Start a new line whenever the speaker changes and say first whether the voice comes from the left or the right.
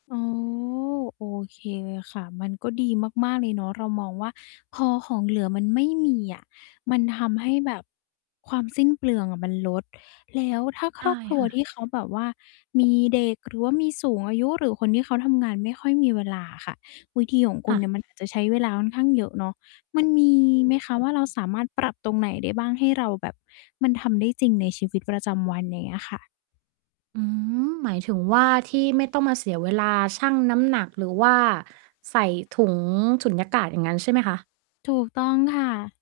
left: อ๋อ โอเคค่ะ มันก็ดีมาก ๆ เลยเนาะ เรามองว่า พอของเหลือมันไม่มีอะ มันทำให้แบบความสิ้นเปลืองอะมันลด แล้วถ้าค
right: ได
left: รอ
right: ้
left: บครัว
right: ค่ะ
left: ที่เขาแบบว่ามีเด็ก หรือว่ามีสูงอายุ หรือคนที่เขาทำงานไม่ค่อยมีเวลาอะค่ะ วิธีของค
right: ค
left: ุณ
right: ่
left: เ
right: ะ
left: นี่ยมัน อาจ จะใช้เวลาค่อนข้างเยอะเนาะ มันมีไหมคะว่า เราสามารถปรับตรงไหนได้บ้าง ให้เราแบบ มันทำได้จริงใน ชีวิตประจำวัน อย่างเงี้ยค่ะ?
right: อืม หมายถึงว่า ที่ไม่ต้องมาเสียเวลาชั่งน้ำหนัก หรือว่าใส่ถุงสุญญากาศ อย่างงั้นใช่ไหมคะ?
left: ถูกต้องค่ะ